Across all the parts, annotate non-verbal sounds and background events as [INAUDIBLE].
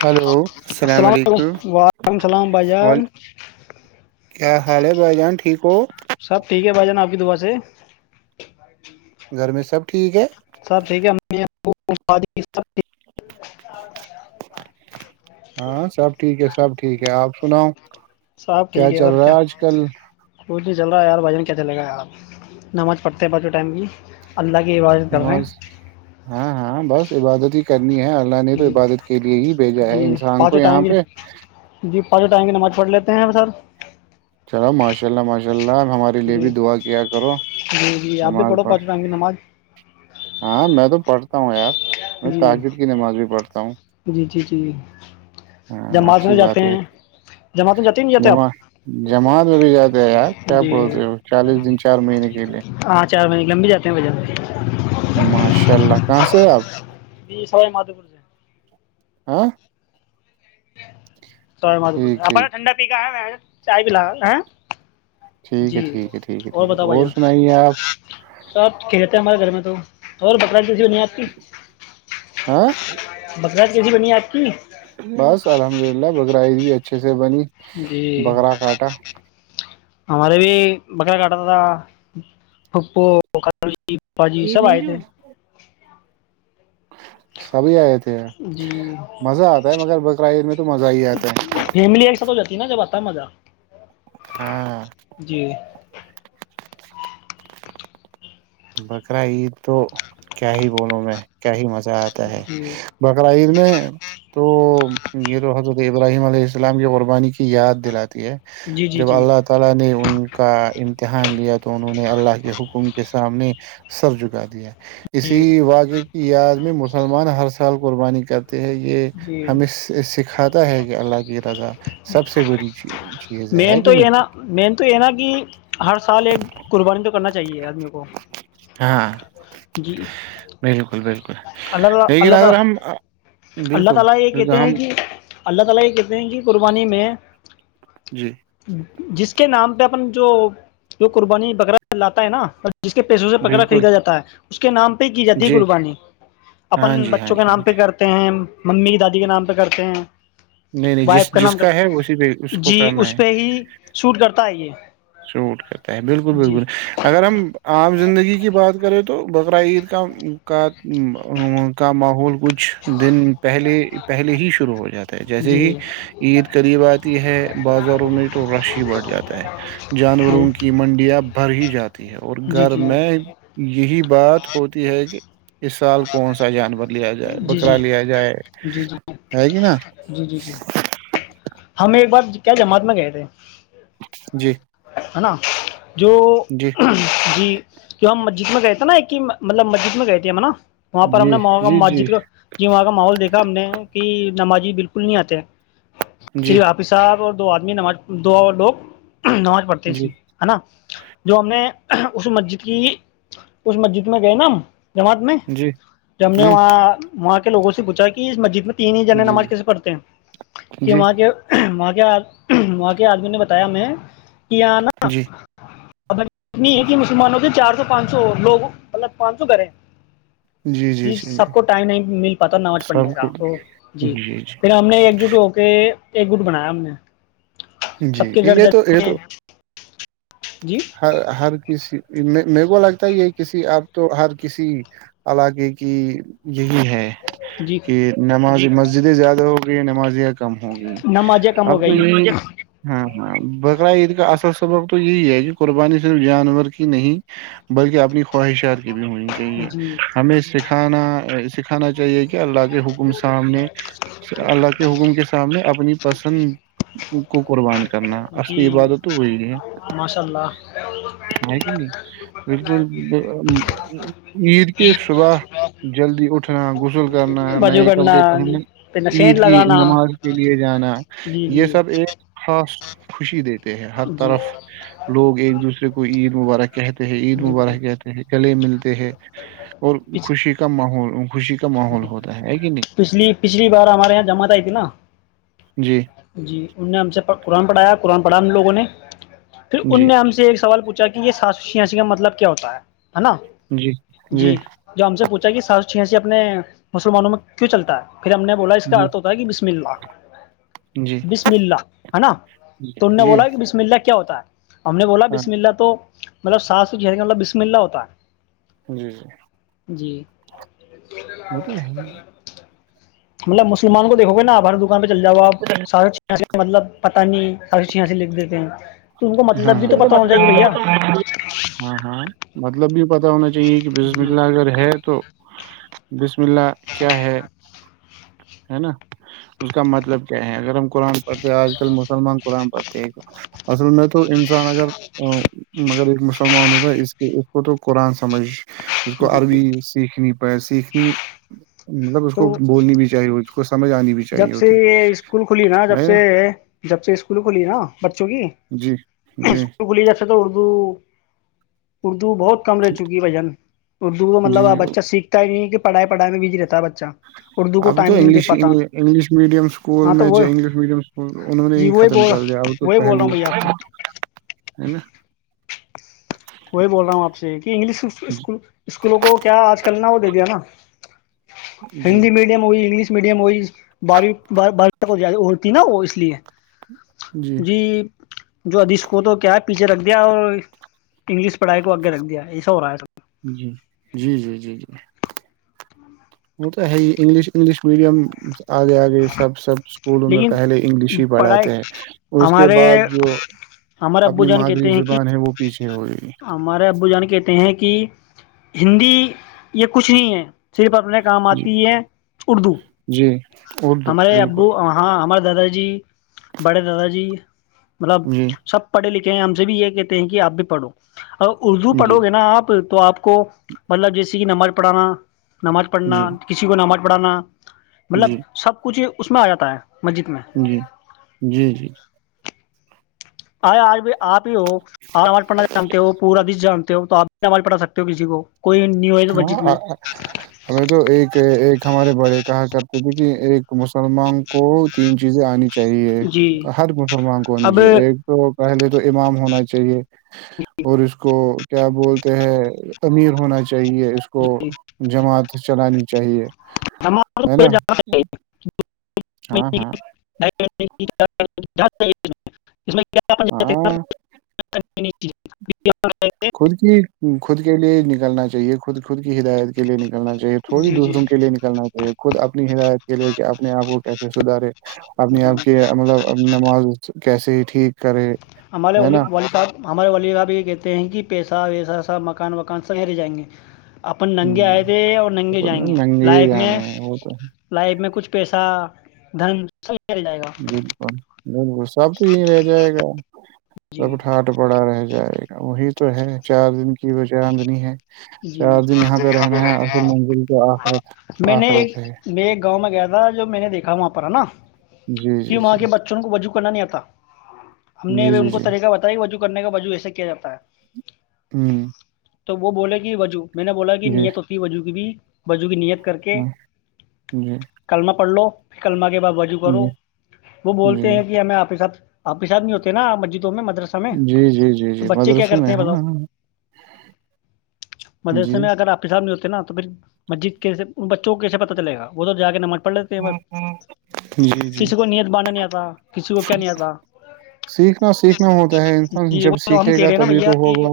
Hello السلام علیکم وعلیکم السلام بھائی وال جان کیا حال ہے بھائی جان ٹھیک ہو سب ٹھیک ہے بھائی جان آپ کی دکان سے گھر میں سب ٹھیک ہے سب ٹھیک ہے ہاں سب ٹھیک ہے سب ٹھیک ہے آپ سناؤ سب کیا ٹھیک چل اور رہا ہے آج کل کچھ نہیں چل رہا ہے یار بھائین کیا چلے گا یار نماز پڑتے ہیں بچ ٹائم کی اللہ کی آواز نماز ہاں ہاں بس یہ بادتی ہی کر اللہ نے تو جی عبادت کے لیے ہی بھیجا ہے جی انسان کو یہاں پہ پ ٹائیںگے نماز پڑھ لیتے ہیں ا سر چلو ماشاء اللہ ماشاء اللہ ہمارے لیے جی بھی دعا کیا کرو جی جی آپ بھی نماز پڑھو پڑھ پانچوں ٹائم کی نماز ہاں میں تو پڑھتا ہوں یار میں جی تاجر کی نماز بھی پڑھتا ہوں جی جی جی ہاں جماعت میں اچھی جاتے بات ہے ہیں جماعت میں جاتے ہیں نہیں جاتے جم آپ جماعت میں بھی جاتے ہے یار کیا بولتے ہو جی چالیس دن چار مہینے کے لیے چارج لمبیاتا کنے بجے ماشاء اللہ کہاں سے ہیں آپ ج سب مات پور سے ہاں س م پ ٹھیک آپ نے ٹھیک ٹنڈا پھا ہے چاہ پلا ہاں ٹھیک ہے ٹھیک ہے ٹھیک ہے ٹھیک ہے اور سنائیے آپ سب کھیلتے ہمارے گھر میں تو اور بکر جیسی نہیں آتی ہاں ک بنی آپ بس الحمد للہ ب پرائز بھی اچھے سے سے بنی جی بکرا کاٹا ہمارے بھی بکرا کاٹا تھا پھو یہ م جوو سبھی آئے تھے جی مزہ آتا ہے مگر بقرا عید میں تو مزہ ہی آتا ہے ست مزہ ہاں جی بکرا عید تو کیا ہی بولوں میں کیا ہی مزہ آتا ہے جی بکرا عید میں تو یہ تو حضرت ابراہیم علیہ السلام یہ قربانی کی کی یاد دلاتی ہے جی جی جب جی اللہ تعالی نے ان کا امتحان لیا تو انہوں نے اللہ کے حکم کے سامنے سر جکا دیا جی اسی واقعے کی یاد میں مسلمان ہر سال قربانی کر جی ہے کہ اللہ کی رضا سب سے بڑی چی- چیز ہے ہے مین کہ تو نہیں یہ نا مین تو یہ نا کہ ہر سال ایک قربانی تو کرنا چاہیے آدمی کو ہاں جی بالکل بالکل اللہ تعالی لیکن اللہ اگر تعالی ہم اللہ بالکل تعالی یہ کہتے ہم ہیں کہ اللہ تعالی کہتے ہیں کہ قربانی میں جی جس کے نام پر اپن جو جو قربانی وغیرہ لاتا ہے نہ جس کے پیسوں سے بکرا بالکل خریدا جاتا ہے اس کے نام پہ کی جاتی جی قربانی ہاں اپن جی ہاں بچوں کے جی ہاں نام جی پہ کرتے ہیں ممی دادی کے نام پہ کرتے ہیں نہیں نہیں جس وائف کا جس نام کر ہے اسی پہ اس کو جی کرنا اس پہ ہی سوٹ کرتا ہے یہ شورٹ کرتا ہے بالکل جی بالکل اگر ہم عام زندگی کی بات کریں تو بکرا عید کا کا کا ماحول کچھ دن پہلے پہلے ہی شروع ہو جاتا ہے جیسے ہی جی عید قریب آتی ہے بازاروں میں تو رش ہی بڑھ جاتا ہے جانوروں کی منڈیاں بھر ہی جاتی ہے اور جی جی گھر جی میں یہی ہوتی ہے کہ اس سال کون سا جانور لیا جائے جی بکرا جی لیا جائے جی جی ہے ہے کہ نا جی جی جی ہمیں ایک بار کیا جماعت میں گئے تھے جی ہے نا جو جی جی کی ہم مسجد میں گئے تھے نا ایک کہ مطلب مسجد میں گئے تھے ہیں ہم نا وہاں پر ہم نے جی وہاں کا جی جی مسجد کا جی وہاں کا ماحول دیکھا ہم نے کہ [INAUDIBLE] نمازی بالکل نہیں آتے جی حافظ صاحب اور دو آدمی نماز دو اور لوگ نماز پڑھتی جی تھی ہے نا جو ہم نے اس مسجد کی اس مسجد میں گئے نا ہم جمت میں جی جم نے ہ وہاں ووں سے پچھا کہ اس مسجد میں ت جی نماز کیسے پڑھتے ہیں کہ جی وہاں کے وہاں کے وہاں کے آدمی نے بتایا میں پیانہ جی اب اتنی ہے کہ مسلمانوں سے چار سو پانچ سو لوگ مطلب پانچ سو کریں جی سب کو ٹائم نہیں مل پاتا نماز سب پڑھنے کو کا تو جی پھر ہم نے ایک جٹ ہو کہ ایک گٹ بنایا ہم نے جی سب کے گھر یہ جا تو یہ کے تو جی [UNINTELLIGIBLE] [UNINTELLIGIBLE] میرے کو لگتا ہے یہ کسی آپ تو ہر کسی علاقے کی یہی ہے جی کہ نمازی مسجدیں زیادہ ہوگئی نمازیاں کم ہو گی نمازیں کم ہو اب تو گئی یہی ہاں [UNINTELLIGIBLE] اا اید کا اا سبگ تو یہی ہے کہ قربانی صرف جانور کی نہیں بلکہ اپنی خواہشات کی بھی ہونی چاہیے جی ہمیں سکھانا کانا چاہیے کہ کہ اللہ کے حکم سامنے اللہ کے حکم کے سامنے اپنی پسند [UNINTELLIGIBLE] کرنا جی اصلی عبادت تو وہی نہیں ہے ماشاء اللہ ہے کہ نہیں بالکل عید کے صبح جلدی اٹھنا غسل کرنا وضو نئے کرنا کپڑے پہننے پھر عید نشین کی لگانا نماز کے لیے جانا جی جی یہ سب ایک خاص [UNINTELLIGIBLE] ہے ہر جی طرف لوگ ایک دوسرے کو عید مبارہ کہتے ہیں عید جی مبارک کہتے ہیں گلے ملتے ہیں اور پچ- خوشی کا ماحول خوشی کا ماحول جی ہوتا ہے ہے کہ نہیں پچھلی پچھلی بار ہمارے یہاں جمعت آئی تھی نا جی جی ان نے ہم سے پ قرآن پڑھایا قرآن پڑھا ہم لوگوں نے پھر ان جی نے ہم سے ایک سوال پوچھا تاکہ یہ سازشیں ایسی کا مطلب کیا ہوتا ہے ہے نا جی جو ہم سے پوچھا کہ سا چھ سے اپنے مسلمانوں میں کیوں چلتا ہے پھر ہم نےولا اس کا جی اتھتا کہ بسم اللہ جی بسم اللہ ہے نا جی تو ان نے جی بولا کہ بسم اللہ کیا کیا ہوتا ہے ہم نے بولا ہاں بسم اللہ تو مطلب ساس چ مطلب بسم اللہ ہوتا ہے جی جی وہ تو ہے [UNINTELLIGIBLE] مطلب مسلمان کو دیکو گے ن ابر د پہ چل جاؤ آپ سارا مطلب پانی ایااں سے لکھ دیتے ہیں تو ان کو مطلب بھی تو پتہ ہونا چاہیے بھیا [UNINTELLIGIBLE] مطلب بھی پتا ہونا چاہیے کہ بزم جی اللہ اگر ہے تو [UNINTELLIGIBLE] رملہ کیا ہے ہے نا اس کا مطلب کیا ہے اگر ہم قرآن پڑھتے آج کل مسلمان قرآن پڑھتے ہیں مصلم میں تو تو انگر مگر مسلمانوںتا اس کے اس کو تو قرآن سمجھ اسس کو جی عربی سیکھنی پائے سیکھنی مطلب اس کو تو بولنی بھی چاہیے کو سمجھ آنی بھی چاہیے جب سے ہوتی یہ اسکول کھلی نا جب سے جب سے اسکول کھلی نا بچوں کی جی جی اسکول کھلی جا تو اردو اردو بہت کم رہ چکی ہے بجن اردو کا مطلبب جی بچہ سیکھتا ہی نہیں کہ پڑائی پڑا میں بھیج رہتا ہےچ اچھا اردو کو اب ٹائم تو نہیں دے انگلش پاتا انگلش میڈیم اسکول ہاں تو میں وہ جو انگلش میڈیم اسکول انہوں نے جی ہی وہی ختم بول کر دیا اب تو وہی بول رہا پہلی ہوں بھیا آپ سے ہے نا کوی بول رہا ہوں آپ سے کہ انگلش جی اسکولوں کو کیا آج کل نہ ہوتا دیا نا جی ہندی میڈیم ہوئی انگلش میڈیم ہو بارویں بار ہوتی نا وہ اس لیے جی جو ادیش کو تو کیا ہے پیچھے رکھ دیا اور انگلش پڑھائی کو اگے رکھ دیا ایسا ہو رہا ہے س جی جی جی جی وہ تو ہے انگلش انگلش میڈیم آگے آگے سب سب اسکولوں میں پہلے انگلش ہی لیکن پڑھائی پڑھاتے ہیں اس کے ہمارے بعد جو ہمارے ابو اپنی جان مادری کہتے ہیں کہ زبان ہے وہ پیچھے ہو رہی ہمارے ابو جان کہتے ہیں کہ ہندی یہ کچھ نہیں ہے صرف اپنے کام جی آتی ہے اردو جی اردو ہمارے ابو بالکل ہاں ہمارے دادا جی بڑے دادا جی مطلب جی سب پڑھے لکھے ہم سے بھی یہ کہتے ہیں کہ آپ بھی پڑھو ہ اردو جی پڑھو گے نا آپ تو آپ کو مطلب جیسے کہ نمباز پڑھانا نماز پڑھنا جی کسی کو نماز کپڑاانا مطلب جی سب کچھ اس میں آ جاتا ہے مسجد میں جی جی جی آ آج بھی آپ ہو آرام آٹ پٹن جانتے ہو پورا دیس جانتے ہو تو آپ آواز پڑھ سکتے ہو کسی کو کوئی نیو ہے تو مسجد میں ہاں ہمیں تو ایک ایک ہمارے بڑے کہاں کر تو د کہ ایک مسلمان کو تین چیزیں آنی چاہیے جی ہر مسلمان کو ہونی اب چاہیے ایک تو پہلے تو امام ہونا چاہیے اور اس کو کیا بولتے ہیں امیر ہونا چاہ چاہیے اس کو جماعت چلانی چاہیے ہے نا [INAUDIBLE] ہاں ہاں [INAUDIBLE] [INAUDIBLE] [INAUDIBLE] ہاں [INAUDIBLE] خود کی ہ خود کے لیے نکلنا چاہیے خود خود کی ہدایت کے لیے نکل نکلنا چاہیے تھوڑی جی جی دوسروں کےے نکلنا چاہیے خود اپنی ہدایت کے لے کے اپنے آپ کو کیسے سدھارے آنی جی آپ کی مطلب نماز کیسے ہی ٹھیک کرے ہمارے ہے نا وال صاب یہ کہتے ہیں کہ پیسہ ویسہ سب مکان وکان سبیرے جائیں گے اپن ننگے ہوں آئے تھے اور ننگے پر جائیں نا گے ننگے ہی لائف جانے میں ہیں وہ تو ہے. لائف میں کچھ پیسہ درم س چل جائے گا بالکل بالکل سب تو یہیں رہ جائے گا جی سب ک ھاٹ پڑا رہ جائے گا وہی تو ہے چار دن کی وجہ آدنی ہے جی چار دن یہاں پہ رہنا ہے رہ اصل منزل تو آخرت میں نے ایک آخرت ہے میں ایک گاؤں میں گیا تھا جو میں نے دیکھا وہاں پر ہے نا جی کہ جی وہاں جی کے بچوں کو بج ککن نہیں آتا ہم نے جی جی ان کو جی طریقہ بتایا وہ جو کرنے کا باجو ایسا کیا جاتا ہے ہوں تو وہ بولے بجو میں نے بولا کہ جی نہیں ہے تو اسفسی وجو کی بھی بجو کی نیت کر کے ہاں جی کللمہ پڑھ لو کلما کے واجو کرو جی وہ بولتے جی ہیں کہ ہمیں آپ کے ساتھ آپ حسب نہیں ہوتے نا مسجد جی جی جی جی مدرسوں میں کرتے ہیں ہے بتاؤ مدرسے میں اگر آپ نہیں ہوتے نا تو پھر مسجد کیے ان بچوں کو کیسے پتا چلےا ادھر جا کے نمر پ جی جی کسی کو نیت باندھنا نہیں آتا کسی کو کیا نہیں آتا سیکھنا سیکھنا ہوتا ہے انسان جی جب وہ ہم سیکھے کہہ گا رہے ہیں نا تبھی بھیا تو کہ ہوگا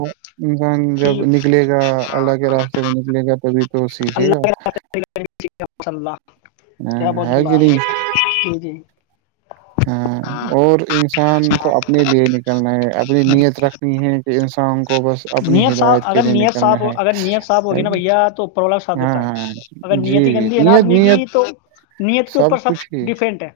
انسان کہ جب نکلے گا اللہ کے راستے میں نکلے گا تبھی تو سیکھے گا س اللہ کیا ہاں، بہت ہے گلا کہ نہیں ج جی ہاں اور انسان کو اپنے لیے نکلنا ہے اپنی نیت رکھنی ہے کہ انسان کو بس اپنی نیت صاف ہدایت کے اگر لیے نیت صاف نکلنا ہو ہے اگر نیت صاف ہوگی ہے نا کہ- بھیا تو اوپر والا ساتھ ہاں دیتا ہے ہاں اگر جی نیت ہی جی گندی ہے نا نیت آدمی نیت کی تو نیت کے اوپر سب کچھ ہی ڈیفنٹ ہے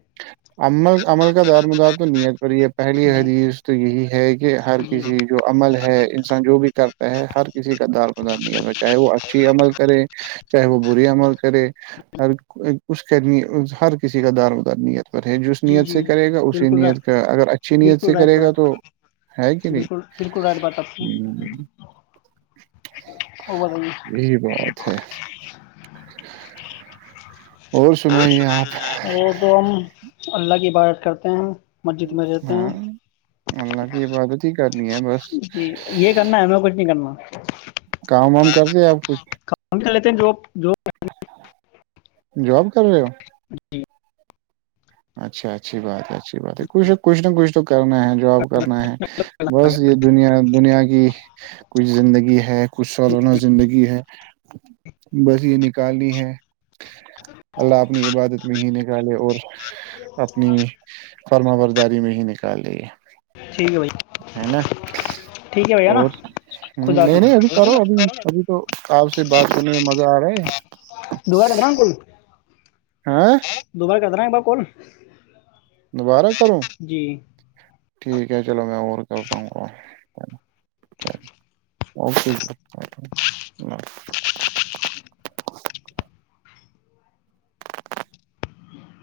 عمل عمل کا دارمدار تو نیت پر ہی ہے پہلی جی حدیث تو یہ ہے یہ ہر جی کسی جو عمل ہے انسان جو بھی کر ہر کسی کا دار مدار نہیں ہو چاہے وہ اچھی عمل کرے چاہےب بوری ہمر کرے اور کچ کہنی ہر کسی کا دار ودار نہیں پر ہے جس جی نیت جی سے کرے گا اسی بالکل رائٹ نیت کا اگر اچھی نیت سے بالکل رائٹ کرے بات گا تو ہے کہ نہیں بالکل بالکل رائٹ بات آپ کی ہ اور بتائیے یہی بات ہے اور سنائیے آپ وہ تو ہم اللہ کی عبادت کرتے ہیں ہم ہاں اللہ کی عبادت ٹیک ہے بس جی یہ کرنا ہے ہمیں کچھ نہیں کرنا [UNINTELLIGIBLE] کام وام کرتے آپ کچھ چےتے جو جواب کر رہ ہو جی اچھا اچھی بات ہے اچ اچھی بات ہے کچھ کچھ نہ کچھ تو کرنا ہے جواب کرنا ہے بس یہ دنیا دنیا کی کچھ زندگی ہے کچھ سالانہ زندگی ہے بس یہ نکالنی ہے اللہ اپنی عبادت میں ہی نکالے اور اپنی فرمہ برداری میں ہی نکالی ٹھیک ہے بھائی ہے نا ٹھیک ہے بھیا نا اور خدا نہیں نہیں ابھی حافظ کرو ابھی ابھی تو آپ سے بات سنی مجا رے دبا ل گرام کوئی ہاں [UNINTELLIGIBLE] دوبارہ کرد دینا ایک بار کن دوبارہ کرو ٹھیک ہے چلو میں اور کرتاوں گا اوکے اللہ حظ